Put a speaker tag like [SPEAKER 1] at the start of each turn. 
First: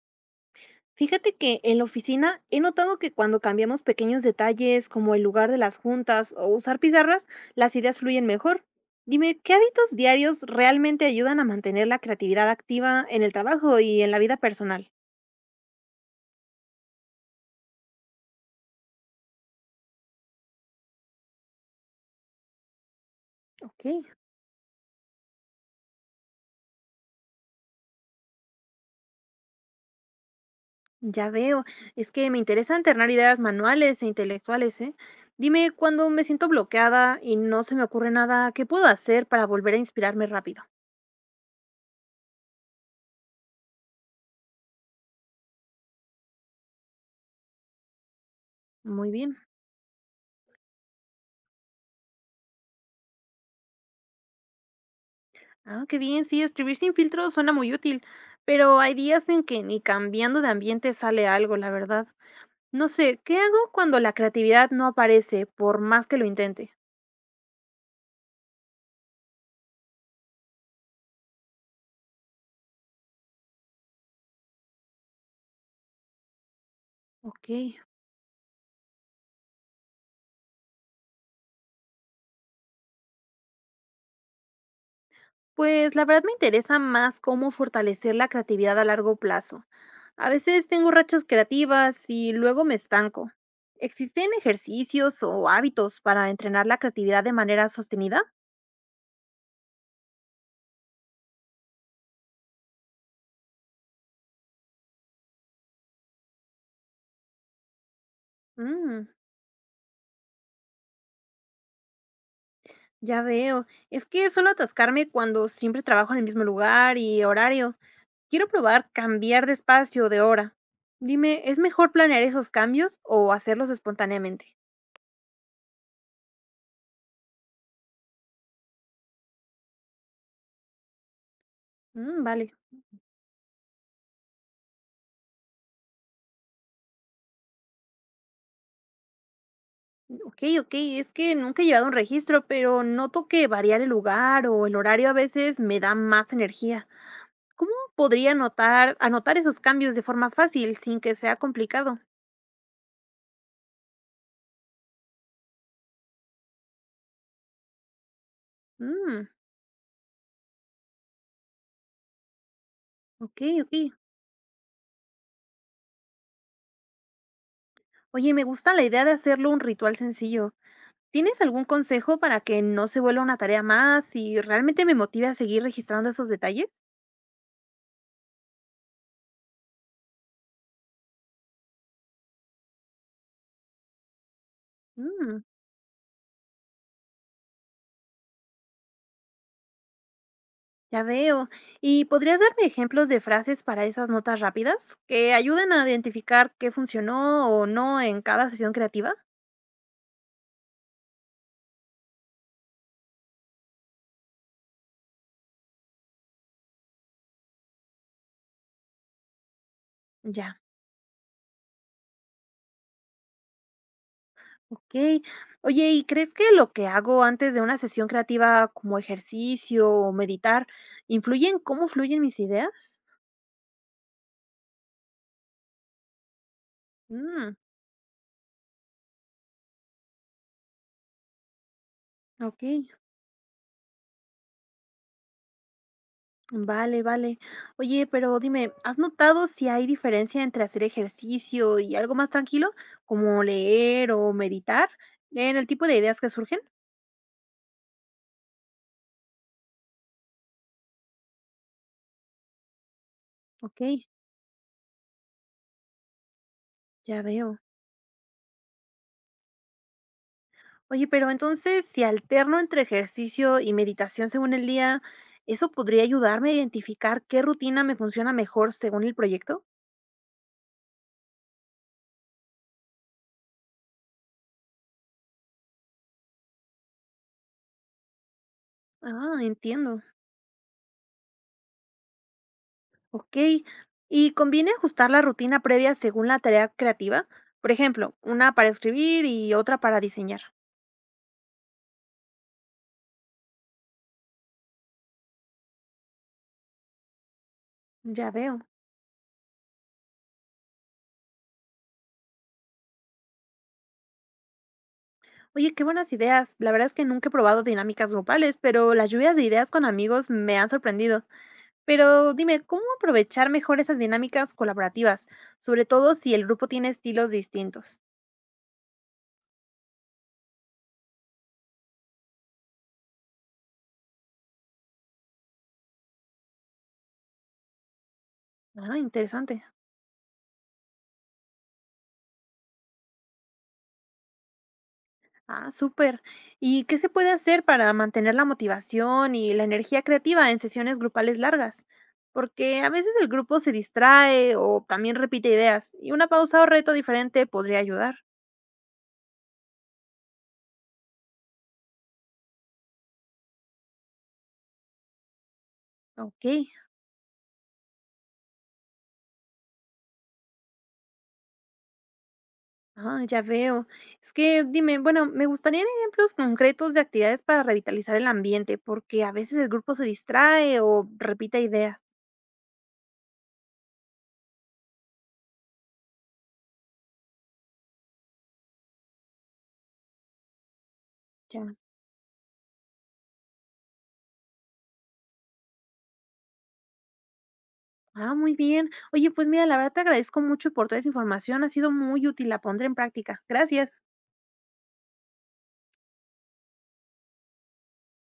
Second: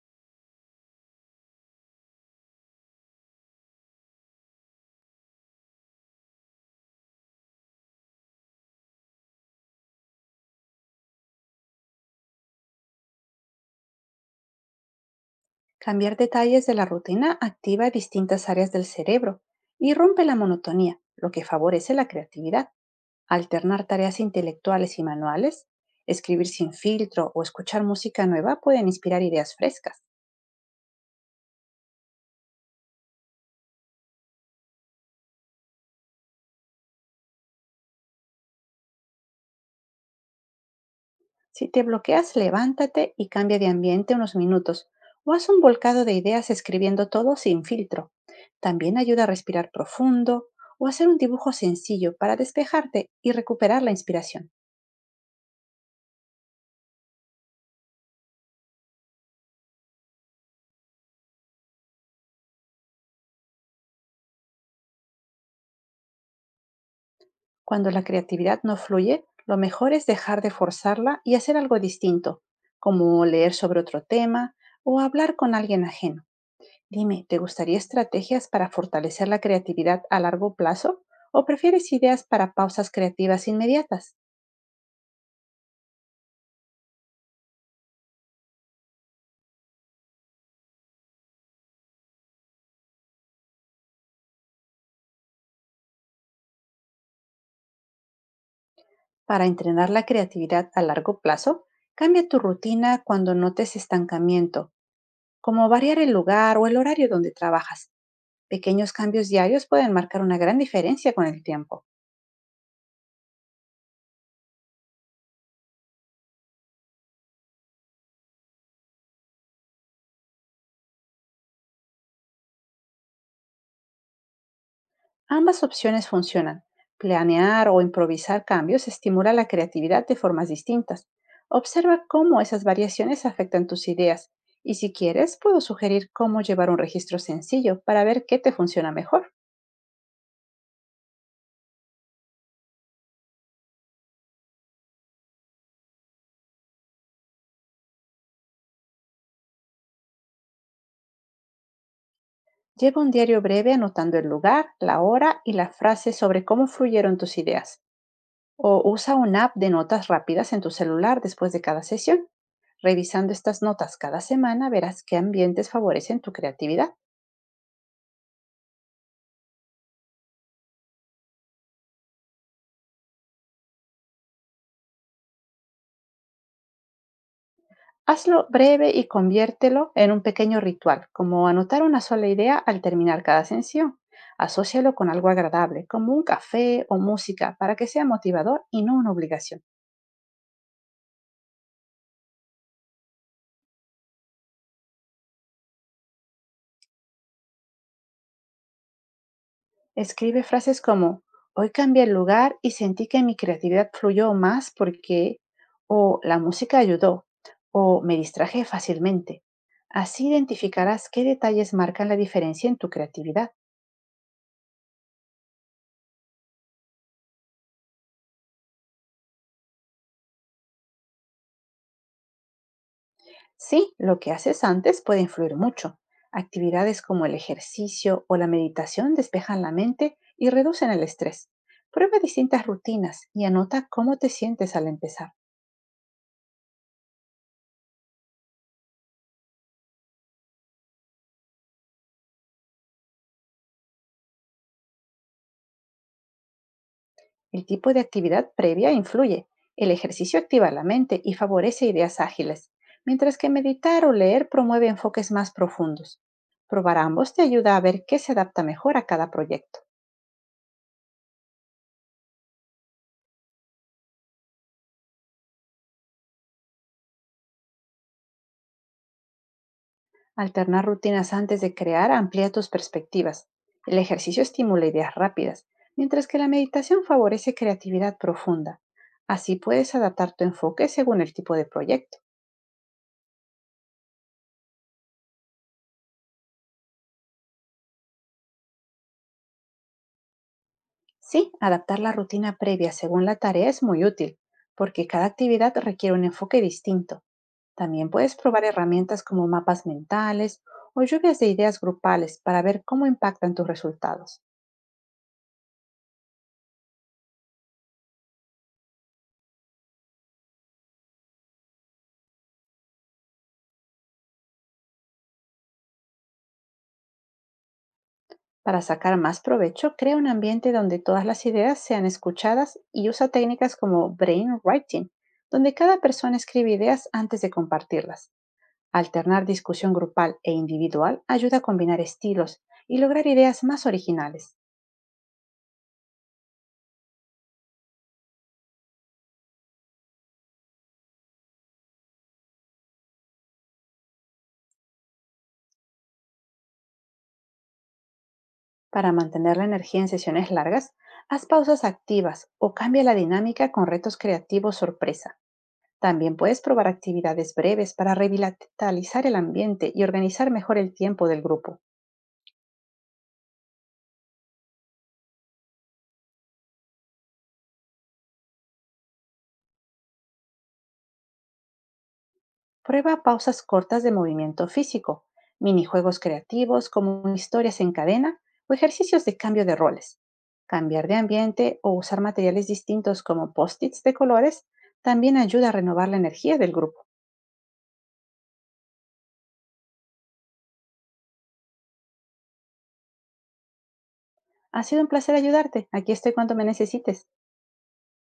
[SPEAKER 1] Fíjate que en la oficina he notado que cuando cambiamos pequeños detalles como el lugar de las juntas o usar pizarras, las ideas fluyen mejor. Dime, ¿qué hábitos diarios realmente ayudan a mantener la creatividad activa en el trabajo y en la vida personal?
[SPEAKER 2] Cambiar detalles de la rutina activa distintas áreas del cerebro y rompe la monotonía, lo que favorece la creatividad.
[SPEAKER 1] Ok,
[SPEAKER 2] Alternar tareas intelectuales y manuales, escribir sin filtro o escuchar música nueva pueden inspirar ideas frescas.
[SPEAKER 1] ya veo. Es que me interesa alternar ideas manuales e intelectuales, ¿eh? Dime, cuando me siento bloqueada y no se me ocurre nada, ¿qué puedo hacer para volver a inspirarme rápido?
[SPEAKER 2] Si te bloqueas, levántate y cambia de ambiente unos minutos o haz un volcado de ideas escribiendo todo sin filtro. También
[SPEAKER 1] Muy
[SPEAKER 2] ayuda a
[SPEAKER 1] bien.
[SPEAKER 2] respirar profundo o hacer un dibujo sencillo para despejarte y recuperar la inspiración.
[SPEAKER 1] Ah, qué bien, sí, escribir sin filtro suena muy útil, pero hay días en que ni cambiando de ambiente sale algo, la verdad. No sé, ¿qué hago cuando la creatividad no aparece por más que lo intente?
[SPEAKER 2] Cuando la creatividad no fluye, lo mejor es dejar de forzarla y hacer algo distinto, como leer sobre otro tema o hablar con alguien ajeno. Dime, ¿te
[SPEAKER 1] Ok,
[SPEAKER 2] gustaría estrategias para fortalecer la creatividad a largo plazo o prefieres ideas para pausas creativas inmediatas?
[SPEAKER 1] pues la verdad me interesa más cómo fortalecer la creatividad a largo plazo. A veces tengo rachas creativas y luego me estanco. ¿Existen ejercicios o hábitos para entrenar la creatividad de manera sostenida?
[SPEAKER 2] Para entrenar la creatividad a largo plazo, cambia tu rutina cuando notes estancamiento, como variar el lugar o el horario donde trabajas. Pequeños
[SPEAKER 1] Mm.
[SPEAKER 2] cambios diarios pueden marcar una gran diferencia con el tiempo.
[SPEAKER 1] Ya veo. Es que suelo atascarme cuando siempre trabajo en el mismo lugar y horario. Quiero probar cambiar de espacio o de hora. Dime, ¿es mejor planear esos cambios o hacerlos espontáneamente?
[SPEAKER 2] Ambas opciones funcionan. Planear o improvisar cambios estimula la creatividad de formas distintas. Observa
[SPEAKER 1] Mm,
[SPEAKER 2] cómo
[SPEAKER 1] vale.
[SPEAKER 2] esas variaciones afectan tus ideas y si quieres puedo sugerir cómo llevar un registro sencillo para ver qué te funciona mejor.
[SPEAKER 1] Ok, ok. Es que nunca he llevado un registro, pero noto que variar el lugar o el horario a veces me da más energía. ¿Cómo podría anotar esos cambios de forma fácil sin que sea complicado?
[SPEAKER 2] Lleva un diario breve anotando el lugar, la hora y la frase sobre cómo fluyeron tus ideas. O usa
[SPEAKER 1] Mm,
[SPEAKER 2] una app de notas rápidas en tu celular después de cada sesión. Revisando
[SPEAKER 1] ok,
[SPEAKER 2] estas
[SPEAKER 1] ok.
[SPEAKER 2] notas cada semana verás qué ambientes favorecen tu creatividad.
[SPEAKER 1] Oye, me gusta la idea de hacerlo un ritual sencillo. ¿Tienes algún consejo para que no se vuelva una tarea más y realmente me motive a seguir registrando esos detalles?
[SPEAKER 2] Hazlo breve y conviértelo en un pequeño ritual, como anotar una sola idea al terminar cada sesión. Asócialo con algo
[SPEAKER 1] Mm,
[SPEAKER 2] agradable, como un café o música, para que sea motivador y no una obligación.
[SPEAKER 1] ya veo. ¿Y podrías darme ejemplos de frases para esas notas rápidas que ayuden a identificar qué funcionó o no en cada sesión creativa?
[SPEAKER 2] Escribe frases como, hoy cambié el lugar y sentí que mi creatividad fluyó más porque, o la música ayudó, o me distraje fácilmente. Así
[SPEAKER 1] Ya,
[SPEAKER 2] identificarás qué detalles marcan la diferencia en tu creatividad.
[SPEAKER 1] ok. Oye, ¿y crees que lo que hago antes de una sesión creativa como ejercicio o meditar influye en cómo fluyen mis ideas?
[SPEAKER 2] Sí, lo que haces antes puede influir mucho. Actividades como el
[SPEAKER 1] Mm,
[SPEAKER 2] ejercicio o la meditación despejan la mente y reducen el estrés. Prueba
[SPEAKER 1] ok.
[SPEAKER 2] distintas rutinas y anota cómo te sientes al empezar.
[SPEAKER 1] Vale, vale. Oye, pero dime, ¿has notado si hay diferencia entre hacer ejercicio y algo más tranquilo, como leer o meditar, en el tipo de ideas que surgen?
[SPEAKER 2] El tipo de actividad previa influye. El ejercicio activa la mente y favorece ideas ágiles, mientras que
[SPEAKER 1] Ok,
[SPEAKER 2] meditar o leer promueve enfoques más profundos. Probar
[SPEAKER 1] ya
[SPEAKER 2] ambos te
[SPEAKER 1] veo.
[SPEAKER 2] ayuda a ver qué se adapta mejor a cada proyecto.
[SPEAKER 1] Oye, pero entonces, si alterno entre ejercicio y meditación según el día, ¿eso podría ayudarme a identificar qué rutina me funciona mejor según el proyecto?
[SPEAKER 2] Alternar rutinas antes de crear amplía tus perspectivas. El ejercicio estimula ideas rápidas, mientras que la meditación favorece creatividad profunda.
[SPEAKER 1] Ah,
[SPEAKER 2] Así puedes
[SPEAKER 1] entiendo.
[SPEAKER 2] adaptar tu enfoque según el tipo de proyecto.
[SPEAKER 1] Ok. ¿Y conviene ajustar la rutina previa según la tarea creativa? Por ejemplo, una para escribir y otra para diseñar.
[SPEAKER 2] Sí, adaptar la rutina previa según la tarea es muy útil, porque cada actividad requiere un enfoque distinto. También
[SPEAKER 1] Ya
[SPEAKER 2] puedes
[SPEAKER 1] veo.
[SPEAKER 2] probar herramientas como mapas mentales o lluvias de ideas grupales para ver cómo impactan tus resultados.
[SPEAKER 1] Oye, qué buenas ideas. La verdad es que nunca he probado dinámicas grupales, pero las lluvias de ideas con amigos me han sorprendido. Pero dime, ¿cómo aprovechar mejor esas dinámicas colaborativas? Sobre todo si el grupo tiene estilos distintos.
[SPEAKER 2] Para sacar más provecho, crea un ambiente donde todas las ideas sean escuchadas y usa técnicas como brainwriting, donde cada persona escribe ideas antes de compartirlas.
[SPEAKER 1] Ah,
[SPEAKER 2] Alternar
[SPEAKER 1] interesante.
[SPEAKER 2] discusión grupal e individual ayuda a combinar estilos y lograr ideas más originales.
[SPEAKER 1] Ah, súper. ¿Y qué se puede hacer para mantener la motivación y la energía creativa en sesiones grupales largas? Porque a veces el grupo se distrae o también repite ideas, y una pausa o reto diferente podría ayudar.
[SPEAKER 2] Para mantener la energía en sesiones largas, haz pausas activas o cambia la dinámica con retos creativos sorpresa. También
[SPEAKER 1] Ok.
[SPEAKER 2] puedes probar actividades breves para revitalizar el ambiente y organizar mejor el tiempo del grupo.
[SPEAKER 1] Ah, ya veo. Es que dime, bueno, me gustarían ejemplos concretos de actividades para revitalizar el ambiente, porque a veces el grupo se distrae o repite ideas.
[SPEAKER 2] Prueba pausas cortas de movimiento físico, minijuegos creativos como historias en cadena o ejercicios de cambio de roles. Cambiar de
[SPEAKER 1] Ya.
[SPEAKER 2] ambiente o usar materiales distintos como post-its de colores también ayuda a renovar la energía del grupo.
[SPEAKER 1] Ah, muy bien. Oye, pues mira, la verdad te agradezco mucho por toda esa información. Ha sido muy útil. La pondré en práctica. Gracias.
[SPEAKER 2] Ha sido un placer ayudarte. Aquí estoy cuando me necesites.